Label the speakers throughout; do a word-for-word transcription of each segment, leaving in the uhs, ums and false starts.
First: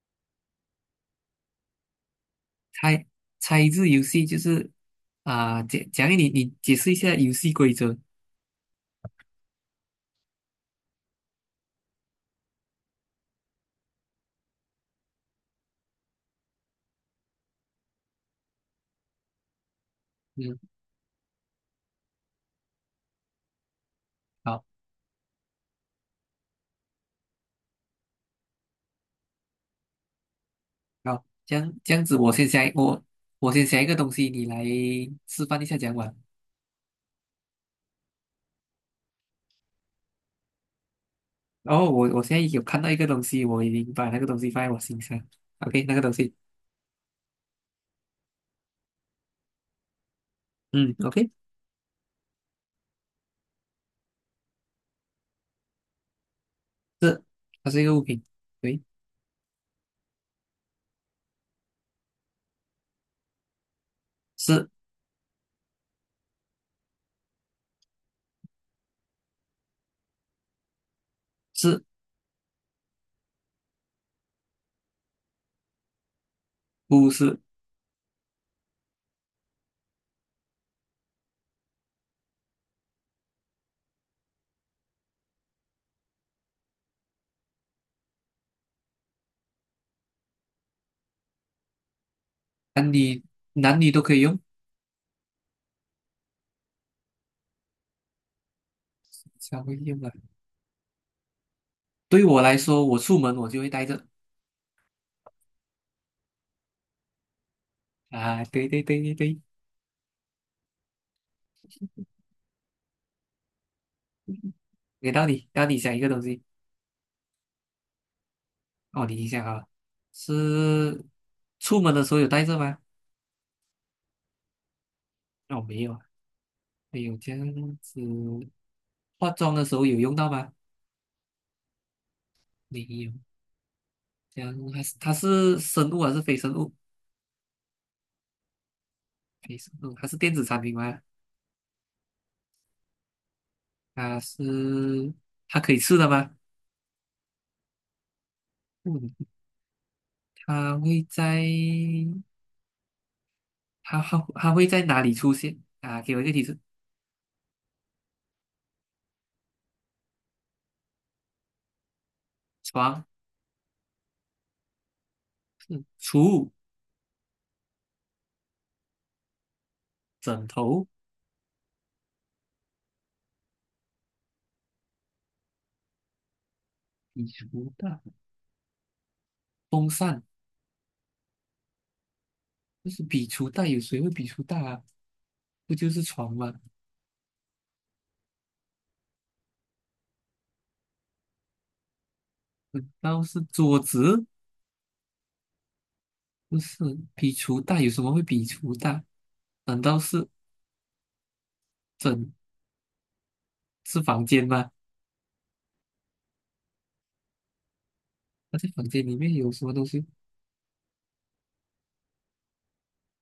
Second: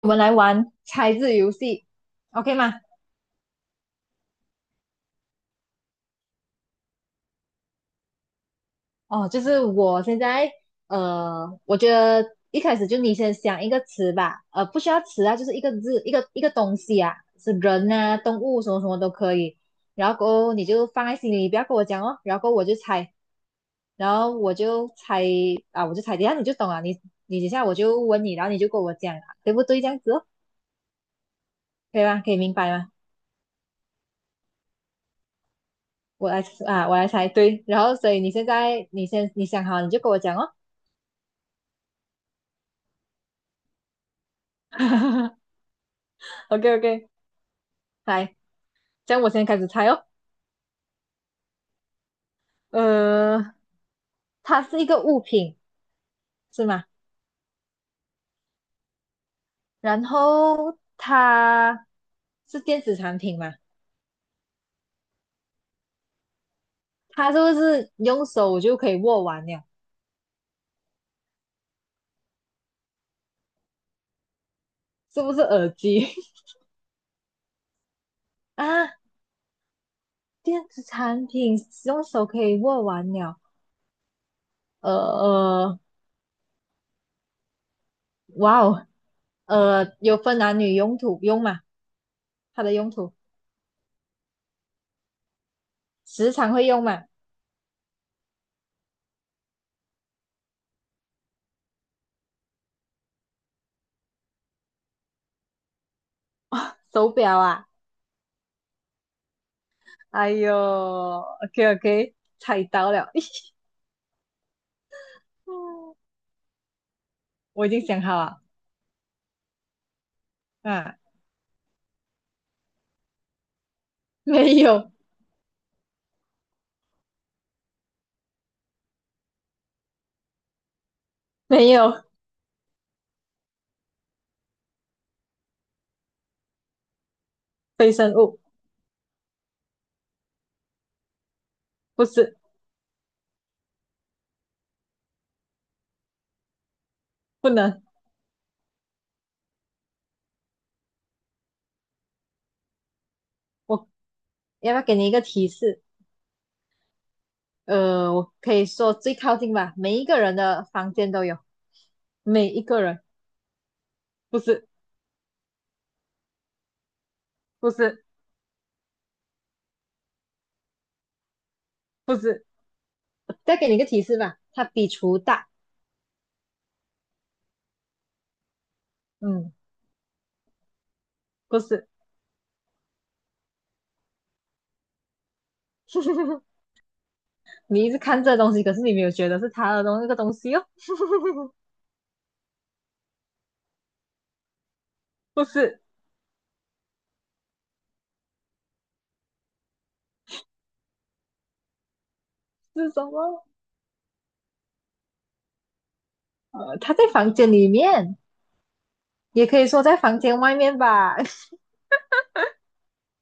Speaker 1: 我们来玩猜字游戏，OK 吗？
Speaker 2: 猜猜字游戏就是啊，讲讲你你解释一下游戏规则。
Speaker 1: 哦，就是我现在，呃，我觉得一开始就你先想一个词吧，呃，不需要词啊，就是一个字，一个一个东西啊，是人啊、动物什么什么都可以。然后过后
Speaker 2: 嗯，
Speaker 1: 你就放在心里，不要跟我讲哦。然后过后我就猜，然后我
Speaker 2: 好，
Speaker 1: 就猜啊，我就猜，等一下你就懂了。你你等一下我就问你，然后你就跟我讲啊，对不对？这样子哦，
Speaker 2: 好，这样这
Speaker 1: 可
Speaker 2: 样
Speaker 1: 以
Speaker 2: 子，
Speaker 1: 吗？可
Speaker 2: 我
Speaker 1: 以
Speaker 2: 先
Speaker 1: 明
Speaker 2: 想
Speaker 1: 白吗？
Speaker 2: 我我先想一个东西，你来示范一下讲完。
Speaker 1: 我来啊，我来猜，对。然后所以你现在你先你想好，你就跟我讲哦。
Speaker 2: 然后我我现在有看到一个东西，我已经把那个东西放在我心上。OK,那个东西，
Speaker 1: OK OK，来，这样我先开始猜哦。
Speaker 2: 嗯，OK,
Speaker 1: 呃，它是一个物品是吗？
Speaker 2: 是它是一个物品，对，
Speaker 1: 然后它是电子产品吗？
Speaker 2: 是
Speaker 1: 它是不是用手就可以握完了？
Speaker 2: 是
Speaker 1: 是不是耳机
Speaker 2: 不是？
Speaker 1: 啊？电子产品用手可以握完了。呃呃，哇哦，呃，有分男女用途用嘛？它的用
Speaker 2: 男
Speaker 1: 途
Speaker 2: 女男女都可以用，
Speaker 1: 时常会用嘛？
Speaker 2: 稍微用啊。对我来说，我出门我就会带着。
Speaker 1: 手表啊？
Speaker 2: 啊，对对对对对，
Speaker 1: 哎呦，OK OK，猜到了。
Speaker 2: 给到你，到你想
Speaker 1: 嗯，
Speaker 2: 一个东西。
Speaker 1: 我已经想好了，
Speaker 2: 哦，你一下啊，
Speaker 1: 啊，
Speaker 2: 是出门的时候有带着吗？
Speaker 1: 没有，
Speaker 2: 哦，没有，啊。没有这样子。化妆的时候有用到吗？
Speaker 1: 没有。
Speaker 2: 没有。这样还是它是生物还是非生物？
Speaker 1: 非生物，
Speaker 2: 非生物，它是电子产品吗？
Speaker 1: 不是，
Speaker 2: 它是它可以吃的吗？
Speaker 1: 不能。
Speaker 2: 嗯，它会在
Speaker 1: 我
Speaker 2: 它它它会
Speaker 1: 要不要
Speaker 2: 在
Speaker 1: 给
Speaker 2: 哪
Speaker 1: 你一
Speaker 2: 里
Speaker 1: 个
Speaker 2: 出
Speaker 1: 提
Speaker 2: 现？
Speaker 1: 示？
Speaker 2: 啊，给我一个提示：
Speaker 1: 呃，我可以说最靠近吧，每一个人的房间都有，每一个人，
Speaker 2: 床、
Speaker 1: 不是，
Speaker 2: 储物、
Speaker 1: 不是，
Speaker 2: 枕头、
Speaker 1: 不是。再给你一个提示吧，它比厨大，
Speaker 2: 笔橱袋、
Speaker 1: 嗯，
Speaker 2: 风扇。
Speaker 1: 不是。
Speaker 2: 就是笔橱袋，有谁会笔橱袋啊？不就是床吗？
Speaker 1: 你一直看这东西，可是你没有觉得是它的东那个东西哦，
Speaker 2: 难道是桌子？
Speaker 1: 不是，
Speaker 2: 不是，比厨大有什么会比厨大？难道是整
Speaker 1: 是什么？
Speaker 2: 是房间吗？
Speaker 1: 呃，它在房间里面，
Speaker 2: 那在房间里面
Speaker 1: 也
Speaker 2: 有
Speaker 1: 可
Speaker 2: 什
Speaker 1: 以
Speaker 2: 么
Speaker 1: 说
Speaker 2: 东
Speaker 1: 在
Speaker 2: 西？
Speaker 1: 房间外面吧，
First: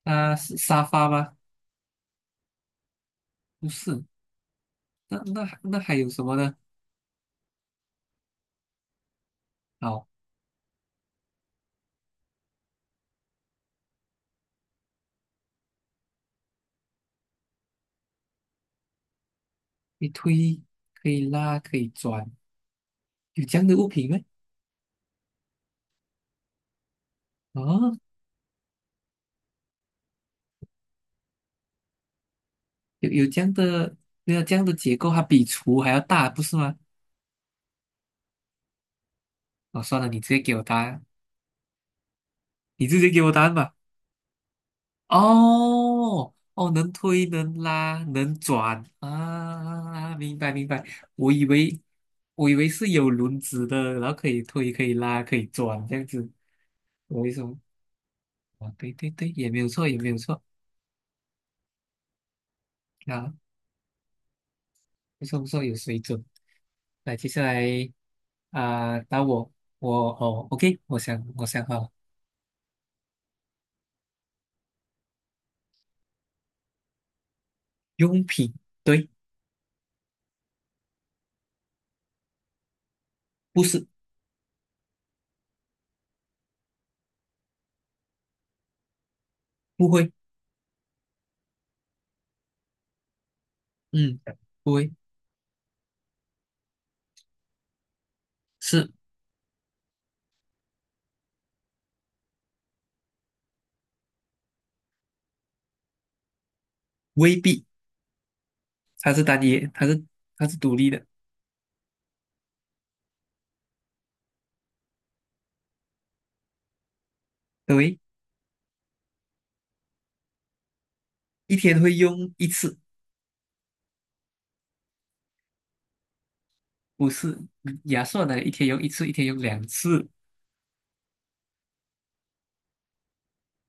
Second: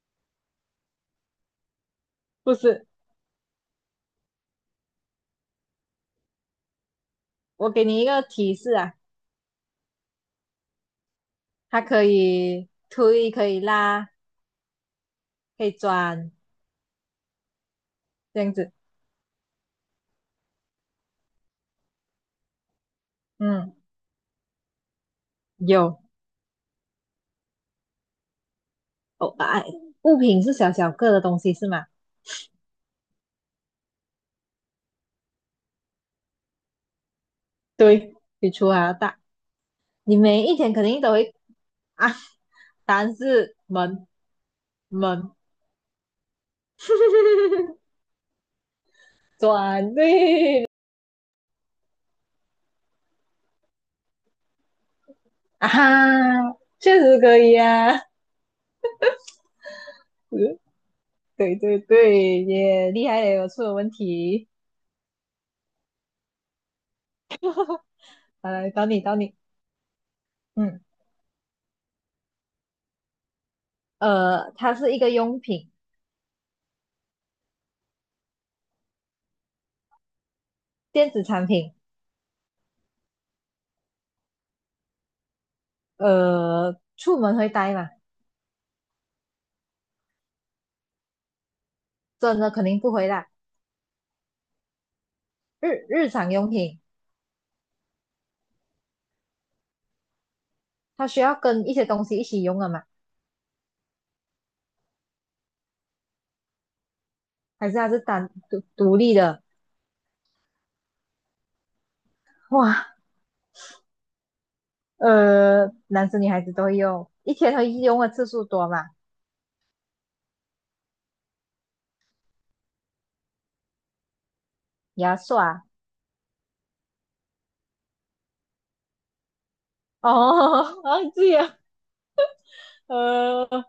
Speaker 2: 啊，是沙发吗？
Speaker 1: 不是。
Speaker 2: 不是，那那那还有什么呢？
Speaker 1: 我给你一个提示啊，
Speaker 2: 好，
Speaker 1: 它可以推，可以拉，可以转，这样子。
Speaker 2: 可以推，可以拉，可以转，有这样
Speaker 1: 嗯，
Speaker 2: 的物品吗？
Speaker 1: 有
Speaker 2: 哦，
Speaker 1: 哦，啊，物品是小小个的东西是吗？
Speaker 2: 有有这样的，没有这样的结构，它比厨还要大，不是吗？
Speaker 1: 对，比厨还要大。
Speaker 2: 哦，算了，
Speaker 1: 你
Speaker 2: 你直接
Speaker 1: 每
Speaker 2: 给
Speaker 1: 一
Speaker 2: 我
Speaker 1: 天
Speaker 2: 答
Speaker 1: 肯定
Speaker 2: 案，
Speaker 1: 都会啊，
Speaker 2: 你
Speaker 1: 答
Speaker 2: 直接
Speaker 1: 案
Speaker 2: 给我答案
Speaker 1: 是
Speaker 2: 吧。
Speaker 1: 门，门，
Speaker 2: 哦哦，能推能拉能转
Speaker 1: 转
Speaker 2: 啊，明白
Speaker 1: 对。
Speaker 2: 明白。我以为我以为是有轮子的，然后可以推可以拉可以
Speaker 1: 啊哈，
Speaker 2: 转这样子。
Speaker 1: 确实
Speaker 2: 我为
Speaker 1: 可
Speaker 2: 什
Speaker 1: 以
Speaker 2: 么？
Speaker 1: 啊。
Speaker 2: 啊，对对对，也没有错也没有错。
Speaker 1: 嗯，对对对，也厉害了，
Speaker 2: 啊，
Speaker 1: 有出了问题。
Speaker 2: 不错不错，有水准。来，接下来
Speaker 1: 好来，到
Speaker 2: 啊，
Speaker 1: 你到
Speaker 2: 打
Speaker 1: 你。
Speaker 2: 我我哦，OK,
Speaker 1: 嗯，
Speaker 2: 我想我想好了，
Speaker 1: 呃，它是一个用品，
Speaker 2: 用品对，
Speaker 1: 电子产品。
Speaker 2: 不是，
Speaker 1: 呃，出门会带吗？
Speaker 2: 不会，
Speaker 1: 真的肯定不回来。
Speaker 2: 嗯，不会
Speaker 1: 日日常用品，
Speaker 2: 是
Speaker 1: 它需要跟一些东西一起用的嘛，
Speaker 2: 未必，
Speaker 1: 还是它是单独独
Speaker 2: 它
Speaker 1: 立
Speaker 2: 是单
Speaker 1: 的？
Speaker 2: 一，它是它是独立的，
Speaker 1: 哇，呃，男生女孩子都会用，一天会
Speaker 2: 对。
Speaker 1: 用的次数多嘛？
Speaker 2: 一天会用一次，
Speaker 1: 牙刷，
Speaker 2: 不是。牙刷呢，一天用一次，一天用两次。
Speaker 1: 哦，忘记了，呃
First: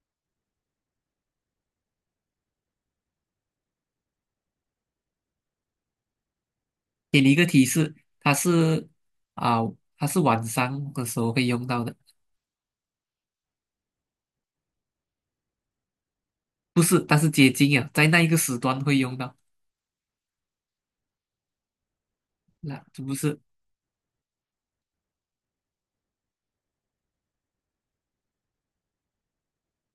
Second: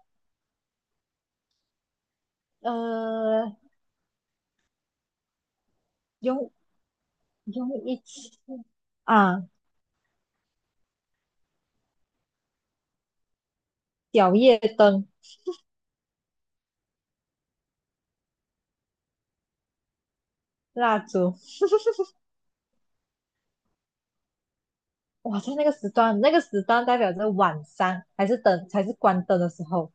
Speaker 1: 呃，用
Speaker 2: 给你一个提
Speaker 1: 用
Speaker 2: 示，
Speaker 1: 一
Speaker 2: 它
Speaker 1: 起
Speaker 2: 是
Speaker 1: 啊，
Speaker 2: 啊，它是晚上的时候会用到的，
Speaker 1: 小夜灯、
Speaker 2: 不是，但是接近啊，在那一个时段会用到。
Speaker 1: 蜡烛，
Speaker 2: 那这不是
Speaker 1: 哇，在那个时段，那个时段代表着晚上还是灯，才是关灯的时候，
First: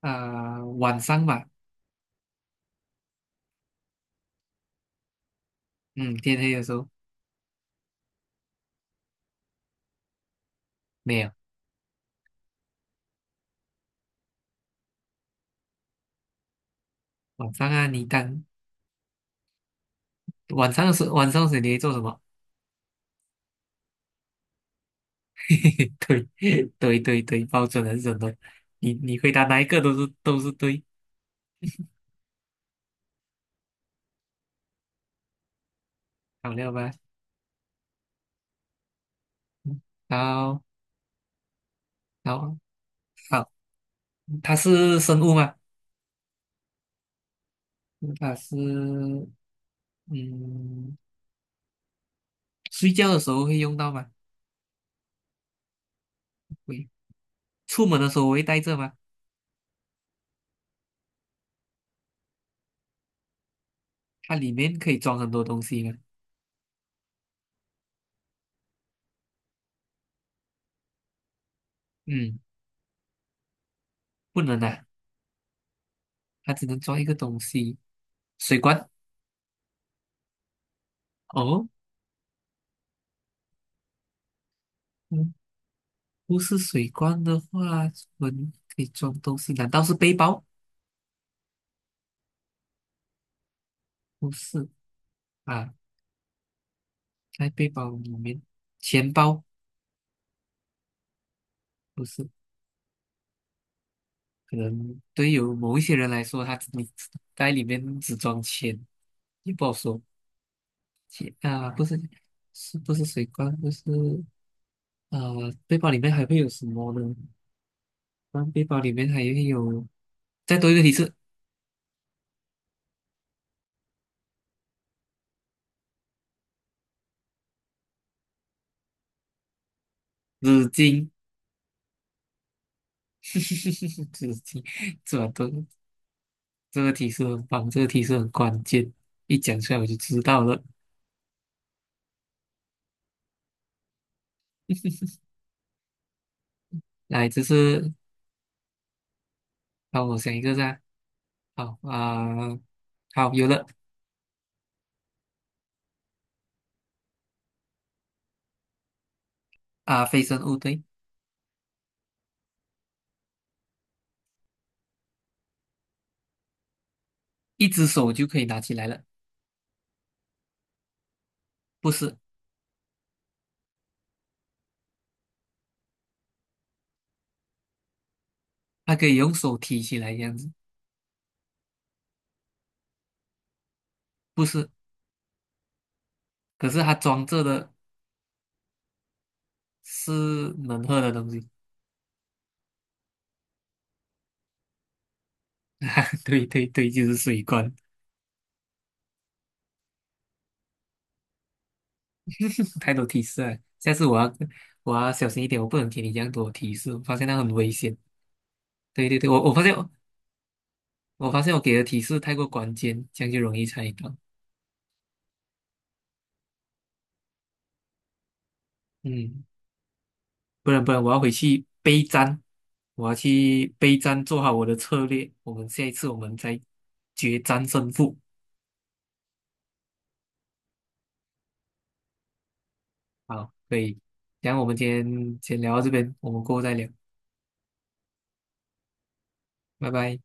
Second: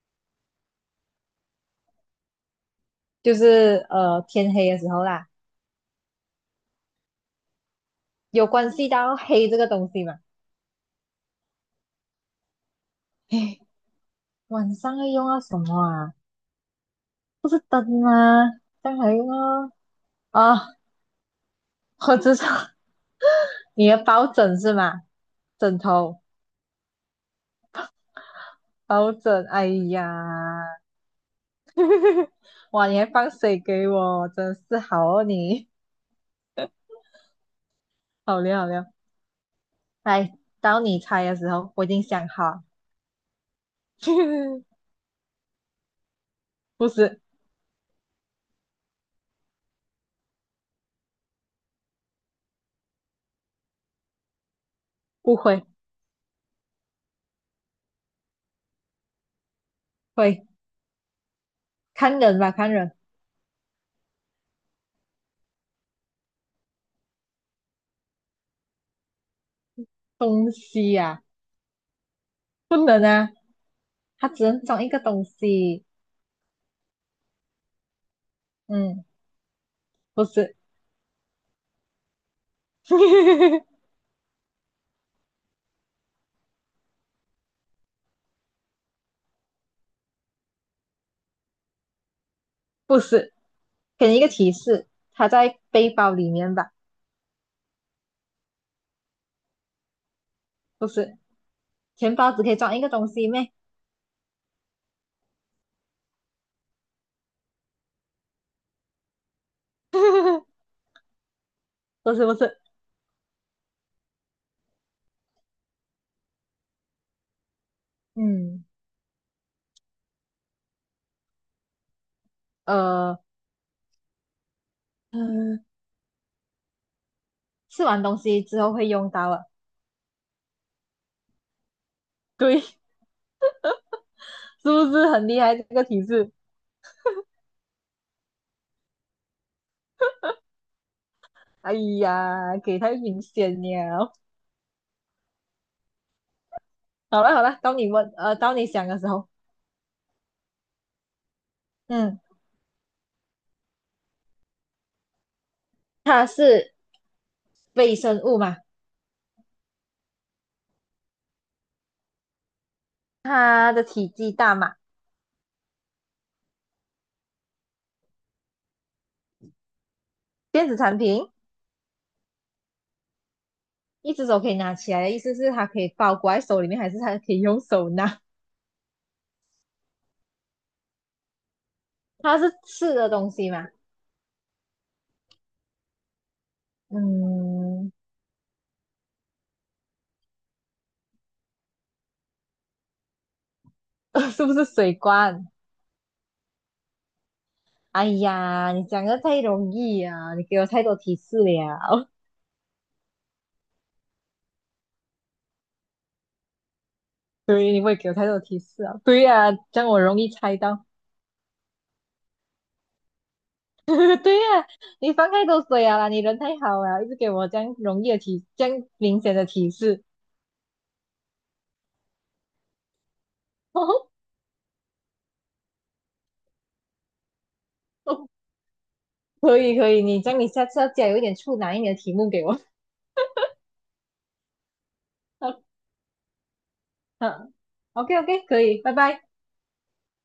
Speaker 2: 啊，晚上吧？
Speaker 1: 就是呃天黑的时候啦。
Speaker 2: 嗯，天黑的时候
Speaker 1: 有关系到黑这个东西嘛？
Speaker 2: 没有。
Speaker 1: 哎，晚上要用到什么啊？不
Speaker 2: 晚
Speaker 1: 是
Speaker 2: 上
Speaker 1: 灯
Speaker 2: 啊，你
Speaker 1: 吗？
Speaker 2: 当
Speaker 1: 这样还用啊？啊，
Speaker 2: 晚上的时候，晚上的时候你会做什
Speaker 1: 我
Speaker 2: 么？
Speaker 1: 知道你的抱枕是吗？枕 头、
Speaker 2: 对对对对，包准了是的。你
Speaker 1: 抱
Speaker 2: 你回答
Speaker 1: 枕，
Speaker 2: 哪一
Speaker 1: 哎
Speaker 2: 个都
Speaker 1: 呀，
Speaker 2: 是都是对，
Speaker 1: 哇，你还放水给我，真是好哦你，
Speaker 2: 好了吧？
Speaker 1: 好料好料。
Speaker 2: 嗯，
Speaker 1: 来，
Speaker 2: 好，
Speaker 1: 到你猜的时候，我已经想好
Speaker 2: 好，
Speaker 1: 了，
Speaker 2: 好。它 是生物吗？
Speaker 1: 不是，
Speaker 2: 它是嗯，睡觉的时候会用到吗？
Speaker 1: 不会，
Speaker 2: 会，出门的时候我会带着吗？
Speaker 1: 会看人吧，看人，
Speaker 2: 它里面可以装很多东西吗？
Speaker 1: 东西呀、啊，
Speaker 2: 嗯，
Speaker 1: 不能啊，它
Speaker 2: 不
Speaker 1: 只
Speaker 2: 能
Speaker 1: 能装
Speaker 2: 啊，
Speaker 1: 一个东西，
Speaker 2: 它只能装一个东西，水罐。
Speaker 1: 嗯。不是，
Speaker 2: 哦，嗯，不是水罐的话，我们可以装东西，难道是背包？
Speaker 1: 不是，给你一个
Speaker 2: 不
Speaker 1: 提
Speaker 2: 是。
Speaker 1: 示，它在
Speaker 2: 啊，
Speaker 1: 背包里面吧？
Speaker 2: 在背包里面，钱包
Speaker 1: 不是，
Speaker 2: 不
Speaker 1: 钱
Speaker 2: 是，
Speaker 1: 包只可以装一个东西咩？
Speaker 2: 可能对有某一些人来说，他只你在里面只装钱，也不好说。铁啊，不是，
Speaker 1: 不是，不是，
Speaker 2: 是不是水罐？就是呃，背包里面还会有什么呢？那背
Speaker 1: 嗯，
Speaker 2: 包里面还会有，再多一个提示，
Speaker 1: 呃，嗯，吃完东西之后会用到啊。
Speaker 2: 纸巾。
Speaker 1: 对，是
Speaker 2: 纸巾，
Speaker 1: 不是
Speaker 2: 这
Speaker 1: 很厉
Speaker 2: 都
Speaker 1: 害这个提示？
Speaker 2: 这个提示很棒，这个提示很关键，一讲出来我就知道了。
Speaker 1: 哎呀，给太明显了。好
Speaker 2: 来，
Speaker 1: 了
Speaker 2: 这
Speaker 1: 好了，到你
Speaker 2: 是
Speaker 1: 问，呃，到你想的时候，
Speaker 2: 帮我想一个噻，好
Speaker 1: 嗯，
Speaker 2: 啊、好，有了。
Speaker 1: 它是微生物嘛？
Speaker 2: 啊、非生物对，
Speaker 1: 它的体积大嘛？
Speaker 2: 一只手就可以拿起来了，
Speaker 1: 电子产品？
Speaker 2: 不是，
Speaker 1: 一只手可以拿起来的意思是它可以包裹在手里面，还是它可以用手拿？
Speaker 2: 它可以用手提起来这样子，
Speaker 1: 它是吃的东西嘛？
Speaker 2: 不是，可是它装着的
Speaker 1: 嗯，
Speaker 2: 是能喝的东西。
Speaker 1: 是不是水罐？
Speaker 2: 对对对，就是水罐，
Speaker 1: 哎呀，你讲的太容易啊！你给我太多提示了。
Speaker 2: 太多提示了。下次我要我要小心一点，我不能给你这样多提示，我发现那 很危
Speaker 1: 对，你
Speaker 2: 险。
Speaker 1: 会给我太多提示啊。
Speaker 2: 对对
Speaker 1: 对
Speaker 2: 对，我
Speaker 1: 呀、
Speaker 2: 我
Speaker 1: 啊
Speaker 2: 发现
Speaker 1: 这样我容易猜到。
Speaker 2: 我发现我给的提示太过关键，这样就容易猜到。
Speaker 1: 对呀、啊你放太多水啊啦你人太好了，一直给我这样容易的提，这样明显
Speaker 2: 嗯，
Speaker 1: 的提示。
Speaker 2: 不然不然，我要回去备战，我要去备战，做好我的策略。我们下一次我们再决战胜负。
Speaker 1: 可以可以，你这样你下次要加有一点处难一点的题目给我。
Speaker 2: 好，可以。然后我们今天 先聊到这边，我们过后再聊，
Speaker 1: 嗯，OK OK，可以，拜拜。
Speaker 2: 拜拜。